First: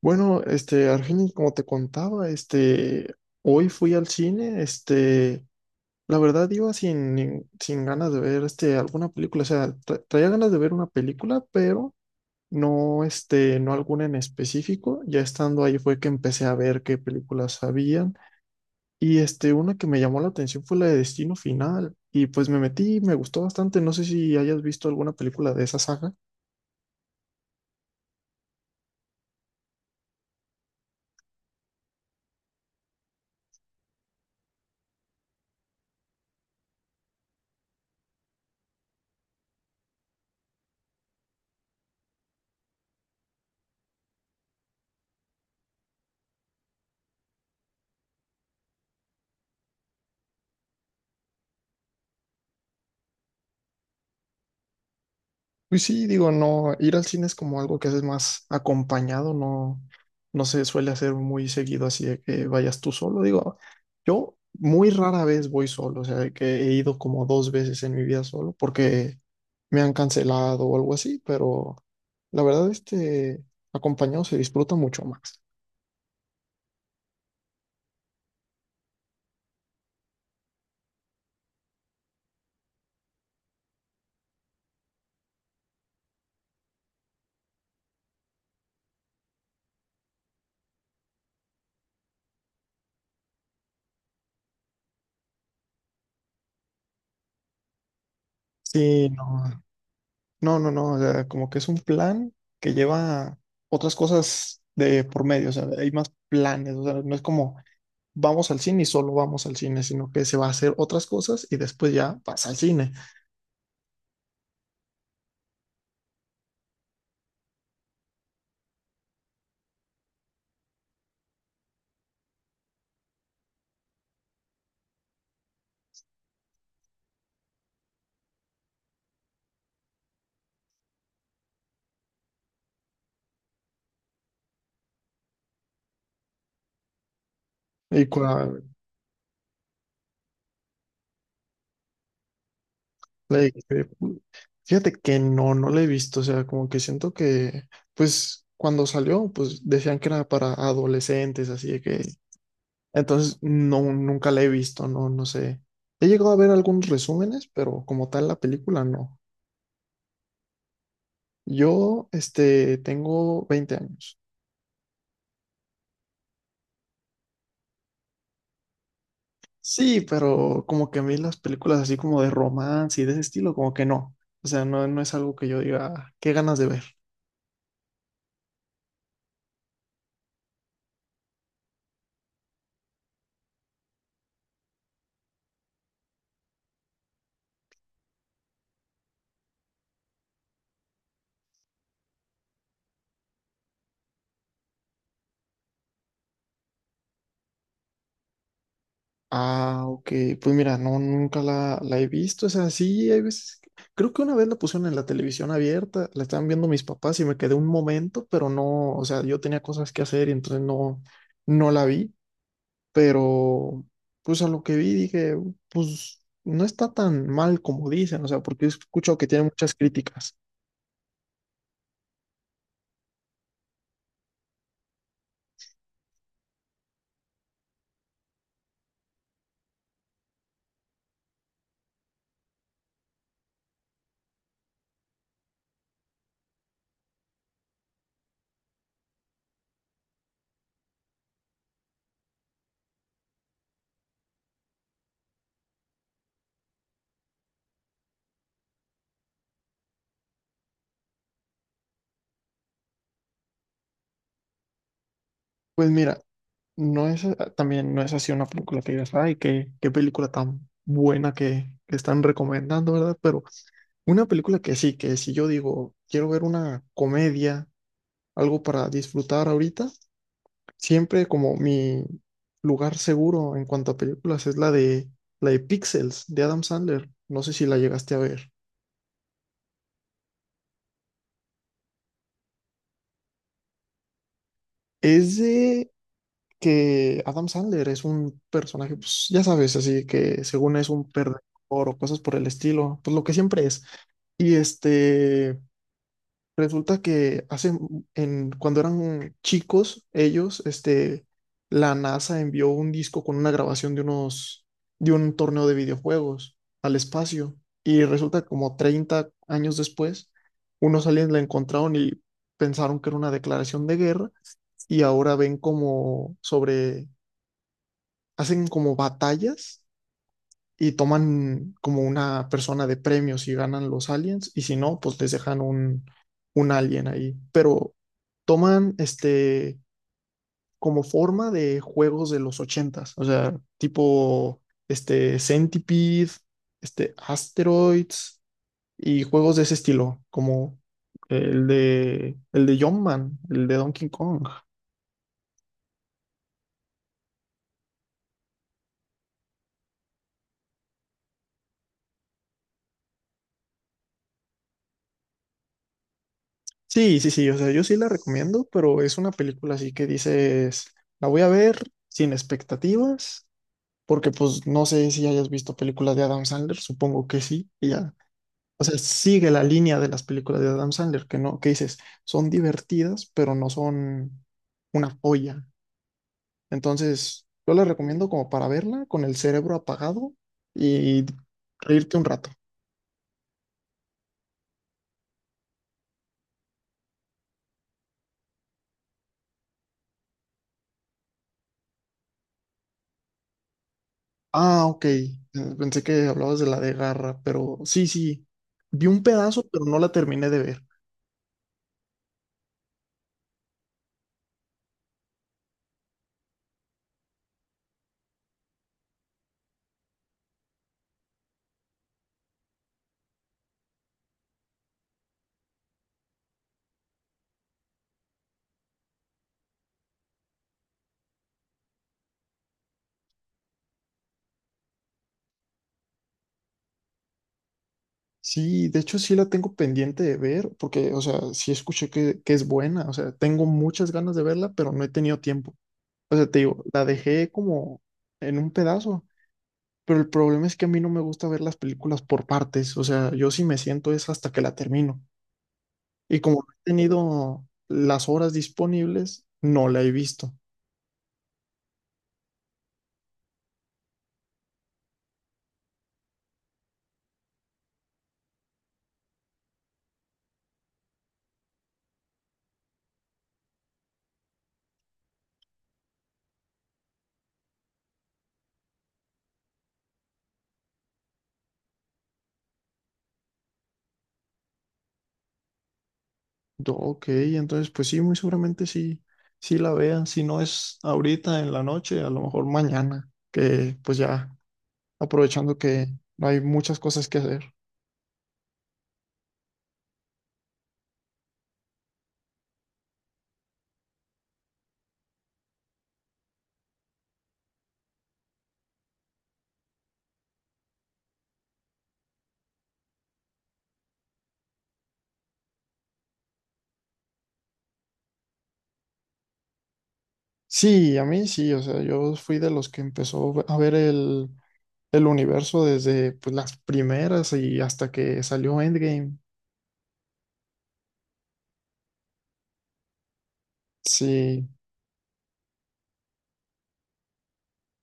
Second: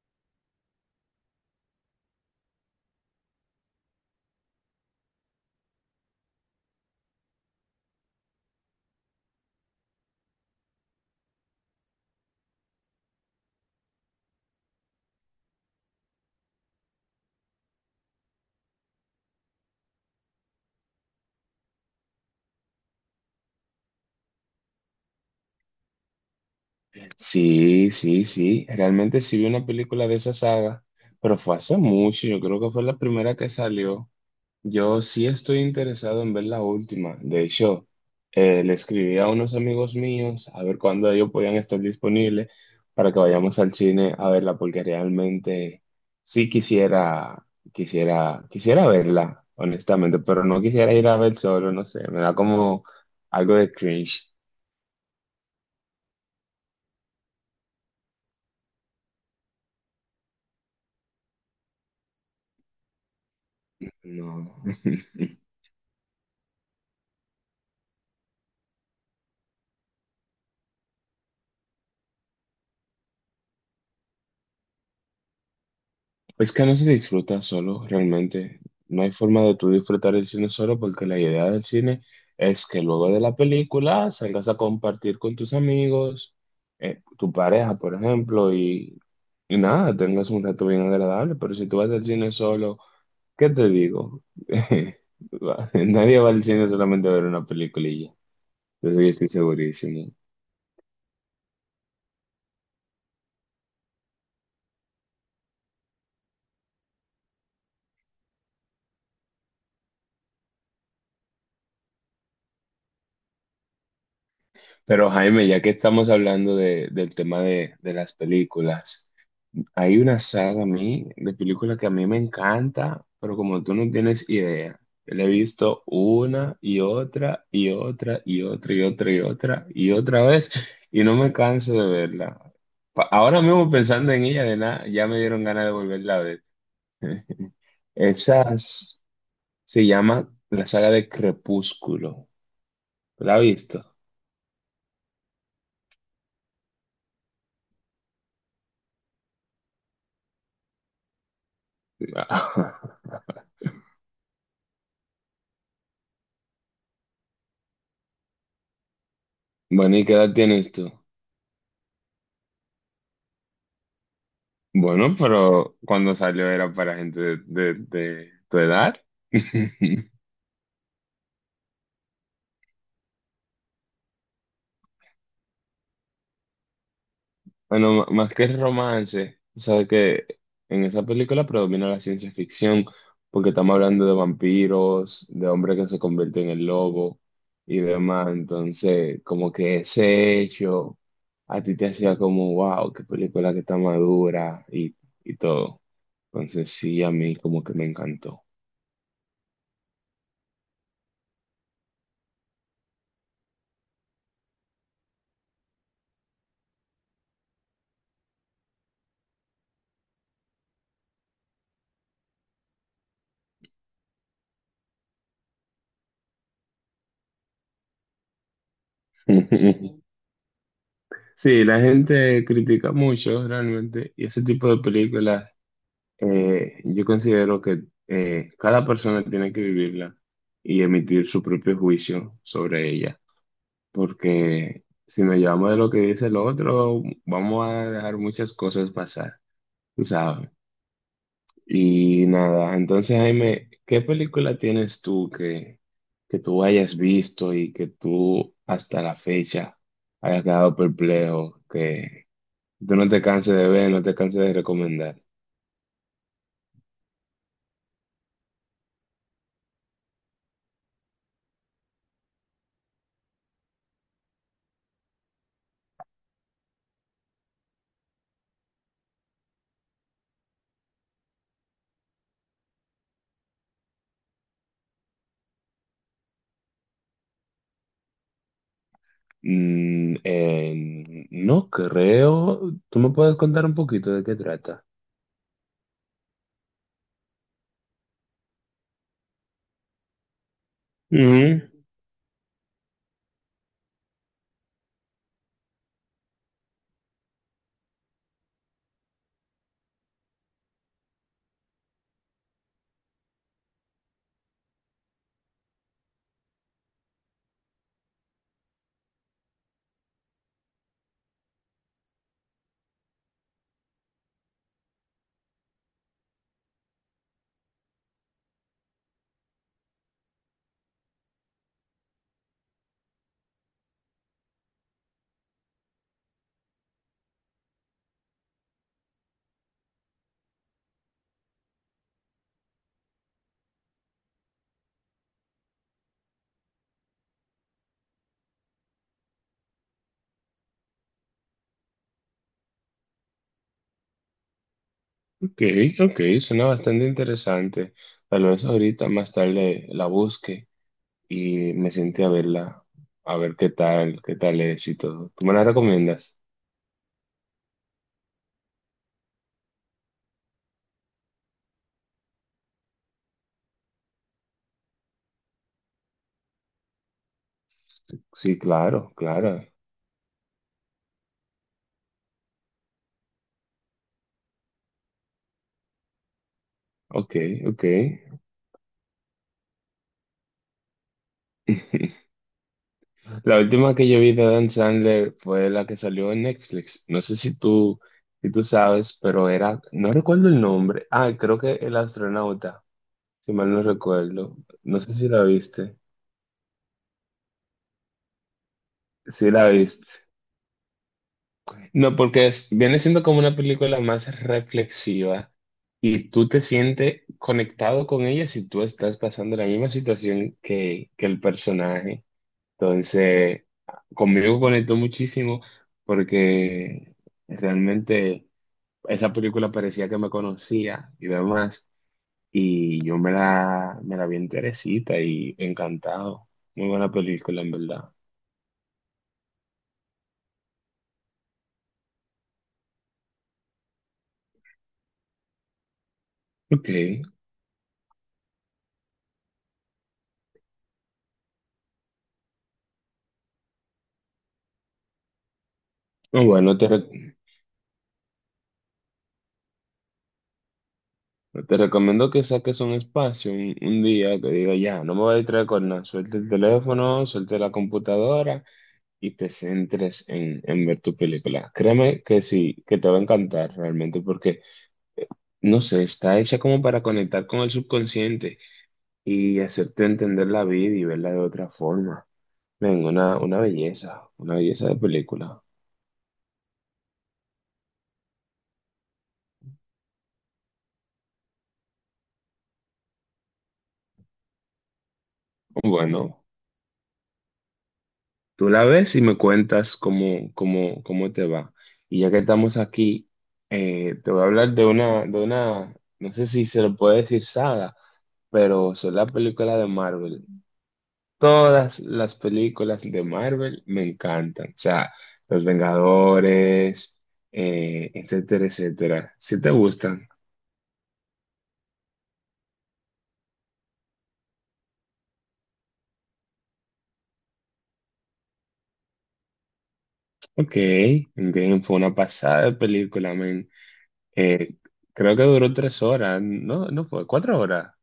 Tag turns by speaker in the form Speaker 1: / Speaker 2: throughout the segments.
Speaker 1: Bueno, Argenis, como te contaba, hoy fui al cine. La verdad iba sin ganas de ver, alguna película. O sea, traía ganas de ver una película, pero no, no alguna en específico. Ya estando ahí fue que empecé a ver qué películas habían. Y una que me llamó la atención fue la de Destino Final, y pues me metí, me gustó bastante. No sé si hayas visto alguna película de esa saga.
Speaker 2: Sí, sí, sí. Realmente sí vi una película de esa saga, pero fue hace mucho. Yo creo que fue la primera que salió. Yo sí estoy interesado en ver la última. De hecho, le escribí a unos amigos míos a ver cuándo ellos podían estar disponibles para que vayamos al cine a verla, porque realmente sí quisiera, quisiera, quisiera verla, honestamente, pero no quisiera ir a ver solo, no sé. Me da como algo de cringe.
Speaker 1: Pues sí, digo, no, ir al cine es como algo que haces más acompañado. No, no se suele hacer muy seguido así de que vayas tú solo. Digo, yo
Speaker 2: No.
Speaker 1: muy rara vez voy solo. O sea, de que he ido como dos veces en mi vida solo porque me han cancelado o algo así, pero la verdad, acompañado se disfruta mucho más.
Speaker 2: Es que no se disfruta solo, realmente. No hay forma de tú disfrutar el cine solo porque la idea del cine es que luego de la película salgas a compartir con tus amigos, tu pareja, por ejemplo, y nada, tengas un rato bien agradable. Pero si tú vas al cine solo, ¿qué te digo? Nadie va al cine solamente a ver una peliculilla. De eso yo
Speaker 1: Sí,
Speaker 2: estoy
Speaker 1: no,
Speaker 2: segurísimo.
Speaker 1: no, no, no, o sea, como que es un plan que lleva otras cosas de por medio. O sea, hay más planes. O sea, no es como vamos al cine y solo vamos al cine, sino que se va a hacer otras cosas y después ya vas al cine.
Speaker 2: Pero Jaime, ya que estamos hablando del tema de las películas. Hay una saga a mí de película que a mí me encanta, pero como tú no tienes idea, la he visto una y otra y otra y otra y otra y otra y otra vez y no me canso de verla. Ahora mismo pensando en ella de nada, ya me dieron ganas de volverla a ver.
Speaker 1: Y
Speaker 2: Esa
Speaker 1: cua-
Speaker 2: s- Se llama la saga de Crepúsculo. ¿La has
Speaker 1: le- eh,
Speaker 2: visto?
Speaker 1: fíjate que no, no la he visto. O sea, como que siento que, pues, cuando salió, pues decían que era para adolescentes, así de que, entonces, no, nunca la he visto. No, no sé. He llegado a ver algunos resúmenes, pero como tal la película no.
Speaker 2: Bueno, ¿y qué edad tienes tú?
Speaker 1: Yo, tengo 20 años.
Speaker 2: Bueno, pero cuando salió era para gente de tu edad.
Speaker 1: Sí, pero como que a mí las películas así como de romance y de ese estilo, como que no. O sea, no, no es algo que yo diga, "Ah, qué ganas de ver".
Speaker 2: Bueno, más que el romance, tú sabes que en esa película predomina la ciencia ficción, porque estamos hablando de vampiros, de hombres que se convierten en lobo y demás. Entonces, como que ese hecho a ti te hacía como, wow, qué película que está madura y todo. Entonces, sí, a mí como que me encantó.
Speaker 1: Ah, ok, pues mira, no, nunca la he visto. O sea, sí, hay veces. Creo que una vez la pusieron en la televisión abierta, la estaban viendo mis papás y me quedé un momento, pero no. O sea, yo tenía cosas que hacer y entonces no, no la vi. Pero, pues a lo que vi dije, pues no está tan mal como dicen. O sea, porque he escuchado que tiene muchas críticas.
Speaker 2: Sí, la gente critica mucho realmente y ese tipo de películas. Yo considero que cada persona tiene que vivirla y emitir su propio juicio sobre ella, porque si nos llevamos de lo que dice el otro, vamos a dejar muchas cosas pasar, tú ¿sabes? Y nada, entonces Jaime, ¿qué película tienes tú que tú hayas visto y que tú hasta la fecha hayas quedado perplejo, que tú no te canses de ver, no te canses de recomendar?
Speaker 1: Pues mira, también no es así una película que digas, ay, qué película tan buena que están recomendando, ¿verdad? Pero una película que sí, que si yo digo, quiero ver una comedia, algo para disfrutar ahorita, siempre como mi lugar seguro en cuanto a películas es la de Pixels, de Adam Sandler. No sé si la llegaste a ver.
Speaker 2: No creo. ¿Tú me puedes contar un poquito de qué trata?
Speaker 1: Es de que Adam Sandler es un personaje, pues ya sabes, así que según es un perdedor
Speaker 2: Mm,
Speaker 1: o cosas por el estilo, pues lo que siempre es. Y resulta que hace, cuando eran chicos, ellos, la NASA envió un disco con una grabación de un torneo de videojuegos al espacio. Y resulta que como 30 años después, unos aliens la encontraron y pensaron que era una declaración de guerra. Y ahora ven como sobre, hacen como batallas y toman como una persona de premios si ganan los aliens y si no, pues les dejan un, alien ahí. Pero toman como forma de juegos de los 80. O sea, tipo Centipede, Asteroids y juegos de ese estilo, como el de Jumpman, el de Donkey Kong.
Speaker 2: ok, ok, suena bastante interesante. Tal vez ahorita más tarde la busque y me siente a verla, a ver qué tal es y todo. ¿Tú me la recomiendas?
Speaker 1: Sí, sí, sí, o sea, yo sí la recomiendo, pero es una película así que dices, la voy a ver sin expectativas porque pues no sé si hayas visto películas de Adam Sandler, supongo que sí, y ya.
Speaker 2: Sí,
Speaker 1: O sea,
Speaker 2: claro,
Speaker 1: sigue la
Speaker 2: claro.
Speaker 1: línea de las películas de Adam Sandler, que no, que dices, son divertidas, pero no son una joya.
Speaker 2: Ok,
Speaker 1: Entonces, yo la
Speaker 2: ok.
Speaker 1: recomiendo como para verla con el cerebro apagado y reírte un rato.
Speaker 2: La última que yo vi de Adam Sandler fue la que salió en Netflix. No sé si tú sabes, pero era, no recuerdo el nombre. Ah, creo que El Astronauta, si mal no recuerdo.
Speaker 1: Ah,
Speaker 2: No
Speaker 1: ok.
Speaker 2: sé si la viste.
Speaker 1: Pensé que hablabas de la de Garra, pero sí, sí. Vi un
Speaker 2: Sí
Speaker 1: pedazo,
Speaker 2: la
Speaker 1: pero no la
Speaker 2: viste.
Speaker 1: terminé de ver.
Speaker 2: No, porque viene siendo como una película más reflexiva y tú te sientes conectado con ella si tú estás pasando la misma situación que el personaje. Entonces, conmigo conectó muchísimo porque realmente esa película parecía que me conocía y demás. Y yo me la vi enterecita y encantado. Muy buena película, en verdad.
Speaker 1: Sí, de hecho sí la tengo pendiente de ver, porque, o sea, sí escuché que es buena. O sea, tengo muchas ganas de verla, pero no he tenido tiempo. O sea, te digo,
Speaker 2: Ok.
Speaker 1: la dejé como en un pedazo, pero el problema es que a mí no me gusta ver las películas por partes. O sea, yo sí me siento es hasta que la termino. Y
Speaker 2: No,
Speaker 1: como no
Speaker 2: bueno,
Speaker 1: he tenido las horas disponibles, no la he visto.
Speaker 2: te recomiendo que saques un espacio, un día que diga ya, no me voy a distraer con nada. Suelte el teléfono, suelte la computadora y te centres en ver tu película. Créeme que sí, que te va a encantar realmente porque no sé, está hecha como para conectar con el subconsciente y hacerte entender la vida y verla de otra forma. Venga, una belleza de película.
Speaker 1: Yo, ok, entonces pues sí, muy seguramente sí, sí la vean, si no es ahorita en la noche, a lo mejor mañana, que pues ya aprovechando que
Speaker 2: Bueno,
Speaker 1: hay muchas cosas que hacer.
Speaker 2: tú la ves y me cuentas cómo, cómo, cómo te va. Y ya que estamos aquí, te voy a hablar de una, no sé si se lo puede decir saga, pero son las películas de Marvel. Todas las películas de Marvel me encantan. O sea, Los Vengadores, etcétera, etcétera. Si te gustan.
Speaker 1: Sí, a mí sí, o sea, yo fui de los que empezó a ver el universo desde pues, las primeras y hasta que salió Endgame.
Speaker 2: Ok, Endgame fue una pasada de película, men.
Speaker 1: Sí,
Speaker 2: Eh, Creo que duró 3 horas. No, no fue, 4 horas.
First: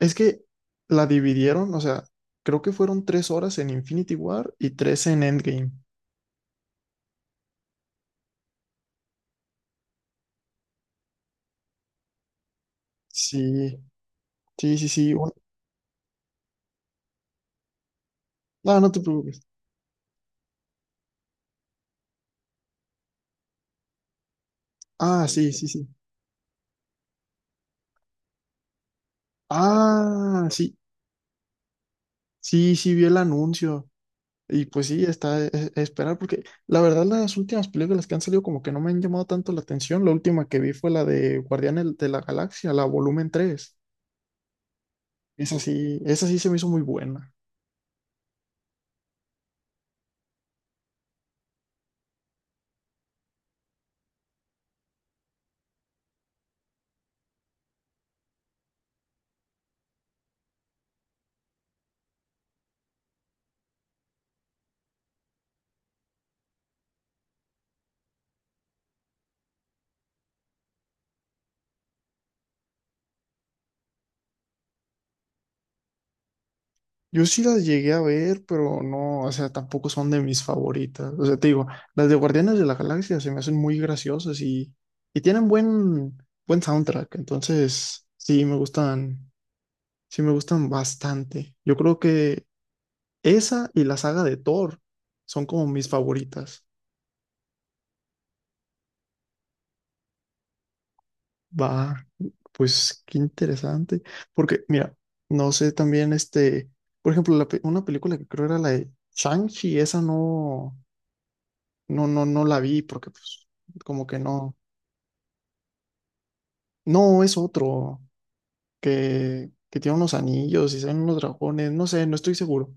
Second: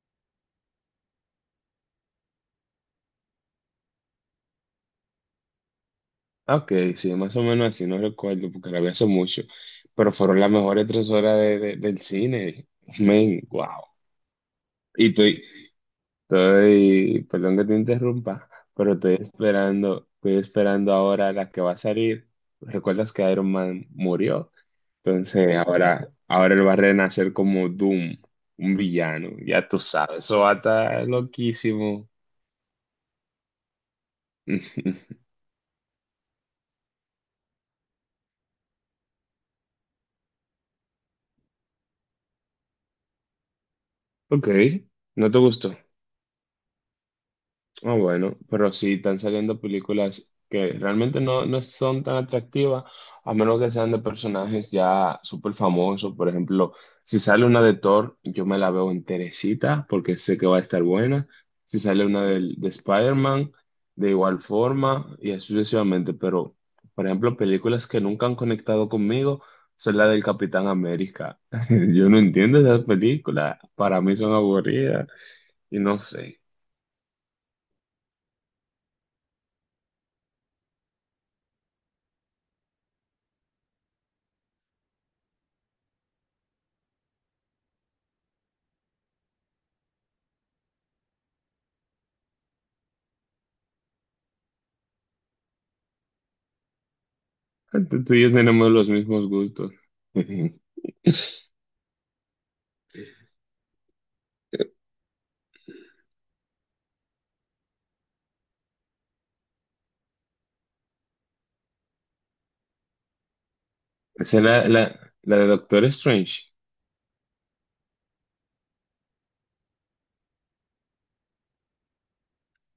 Speaker 1: es que la dividieron. O sea, creo que fueron 3 horas en Infinity War y tres en Endgame.
Speaker 2: Ah, ok, sí, más o menos así, no recuerdo porque la vi hace mucho. Pero fueron las mejores 3 horas del cine. Men, wow.
Speaker 1: Sí, sí, sí, sí.
Speaker 2: ¿Y tú, Estoy, perdón que te interrumpa,
Speaker 1: No, no
Speaker 2: pero
Speaker 1: te preocupes.
Speaker 2: estoy esperando ahora la que va a salir. ¿Recuerdas que Iron Man murió?
Speaker 1: Ah, sí,
Speaker 2: Entonces
Speaker 1: sí, sí.
Speaker 2: ahora, ahora él va a renacer como Doom, un villano. Ya tú sabes, eso
Speaker 1: Ah,
Speaker 2: va a
Speaker 1: sí,
Speaker 2: estar loquísimo.
Speaker 1: sí, sí, vi el anuncio. Y pues sí, está esperar, porque la verdad las últimas películas que han salido como que no me han llamado tanto la atención. La última que vi fue la de Guardianes de la Galaxia, la volumen tres.
Speaker 2: Ok, ¿no te gustó?
Speaker 1: Esa sí se me hizo muy buena.
Speaker 2: Ah, bueno, pero sí están saliendo películas que realmente no, no son tan atractivas, a menos que sean de personajes ya súper famosos. Por ejemplo, si sale una de Thor, yo me la veo enterecita porque sé que va a estar buena. Si sale una Spider-Man, de igual forma y así sucesivamente. Pero, por ejemplo, películas que nunca han conectado conmigo son la del Capitán América. Yo no entiendo esas películas, para mí son aburridas y no sé.
Speaker 1: Yo sí las llegué a ver, pero no, o sea, tampoco son de mis favoritas. O sea, te digo, las de Guardianes de la Galaxia se me hacen muy graciosas y tienen buen soundtrack. Entonces, sí me gustan bastante. Yo creo que esa y la saga de Thor son como mis favoritas.
Speaker 2: Tú tú y yo tenemos los mismos gustos.
Speaker 1: Va, pues qué interesante. Porque, mira, no sé también por ejemplo, la una película que creo era la de Shang-Chi, esa no, no, no, no la vi porque pues como que
Speaker 2: Esa es
Speaker 1: no.
Speaker 2: la de Doctor Strange.
Speaker 1: No, es otro que tiene unos anillos y salen unos dragones, no sé, no estoy seguro.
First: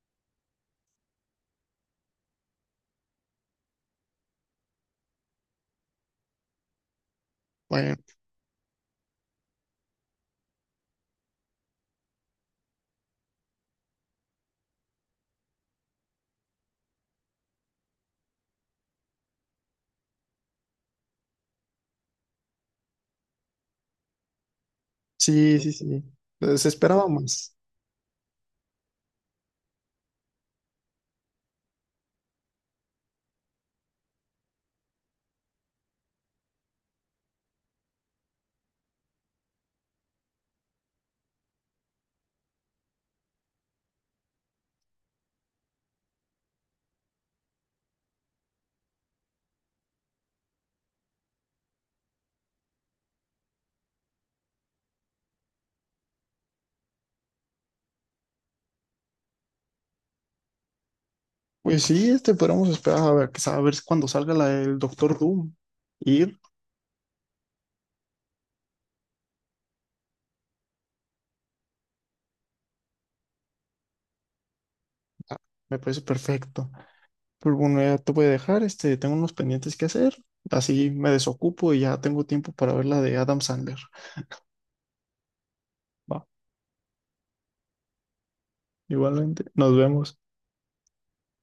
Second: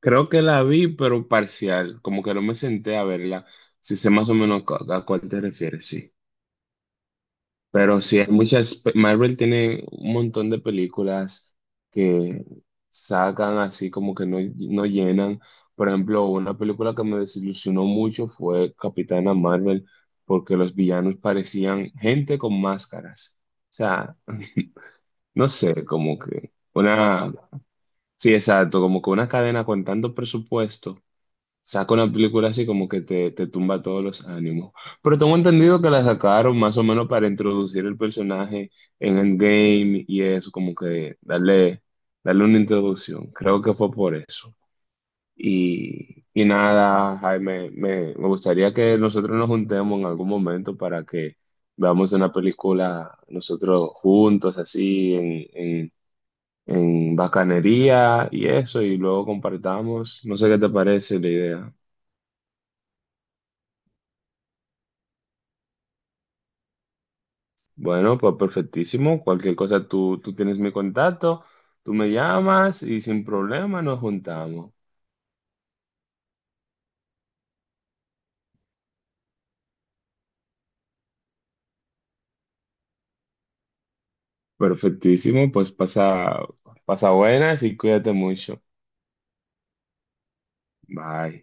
Speaker 2: Creo que la vi, pero parcial. Como que no me senté a verla. Si sé más o menos a cuál te refieres, sí.
Speaker 1: Bueno,
Speaker 2: Pero sí, hay muchas. Marvel tiene un montón de películas que sacan así como que no, no llenan. Por ejemplo, una película que me desilusionó mucho fue Capitana Marvel, porque los villanos parecían gente con máscaras. O sea, no
Speaker 1: sí, sí,
Speaker 2: sé,
Speaker 1: sí.
Speaker 2: como que
Speaker 1: Se esperaba
Speaker 2: una,
Speaker 1: más.
Speaker 2: sí, exacto, como que una cadena con tanto presupuesto saca una película así como que te tumba todos los ánimos. Pero tengo entendido que la sacaron más o menos para introducir el personaje en Endgame y eso, como que darle, darle una introducción. Creo que fue por eso. Y nada, Jaime, me gustaría que nosotros nos juntemos en algún momento para que veamos una película nosotros juntos, así, en, en bacanería y eso, y luego compartamos. No sé qué te parece la idea.
Speaker 1: Pues sí, podríamos esperar a ver, a ver cuando salga la del Doctor Doom. Ir,
Speaker 2: Bueno, pues perfectísimo. Cualquier cosa, tú tienes mi contacto, tú me llamas y sin problema nos juntamos.
Speaker 1: Ah, me parece perfecto. Pues bueno, ya te voy a dejar, tengo unos pendientes que hacer, así me desocupo y ya tengo tiempo para ver la de Adam Sandler.
Speaker 2: Perfectísimo, pues
Speaker 1: Va,
Speaker 2: pasa, pasa buenas y cuídate mucho.
Speaker 1: igualmente, nos vemos.
Speaker 2: Bye.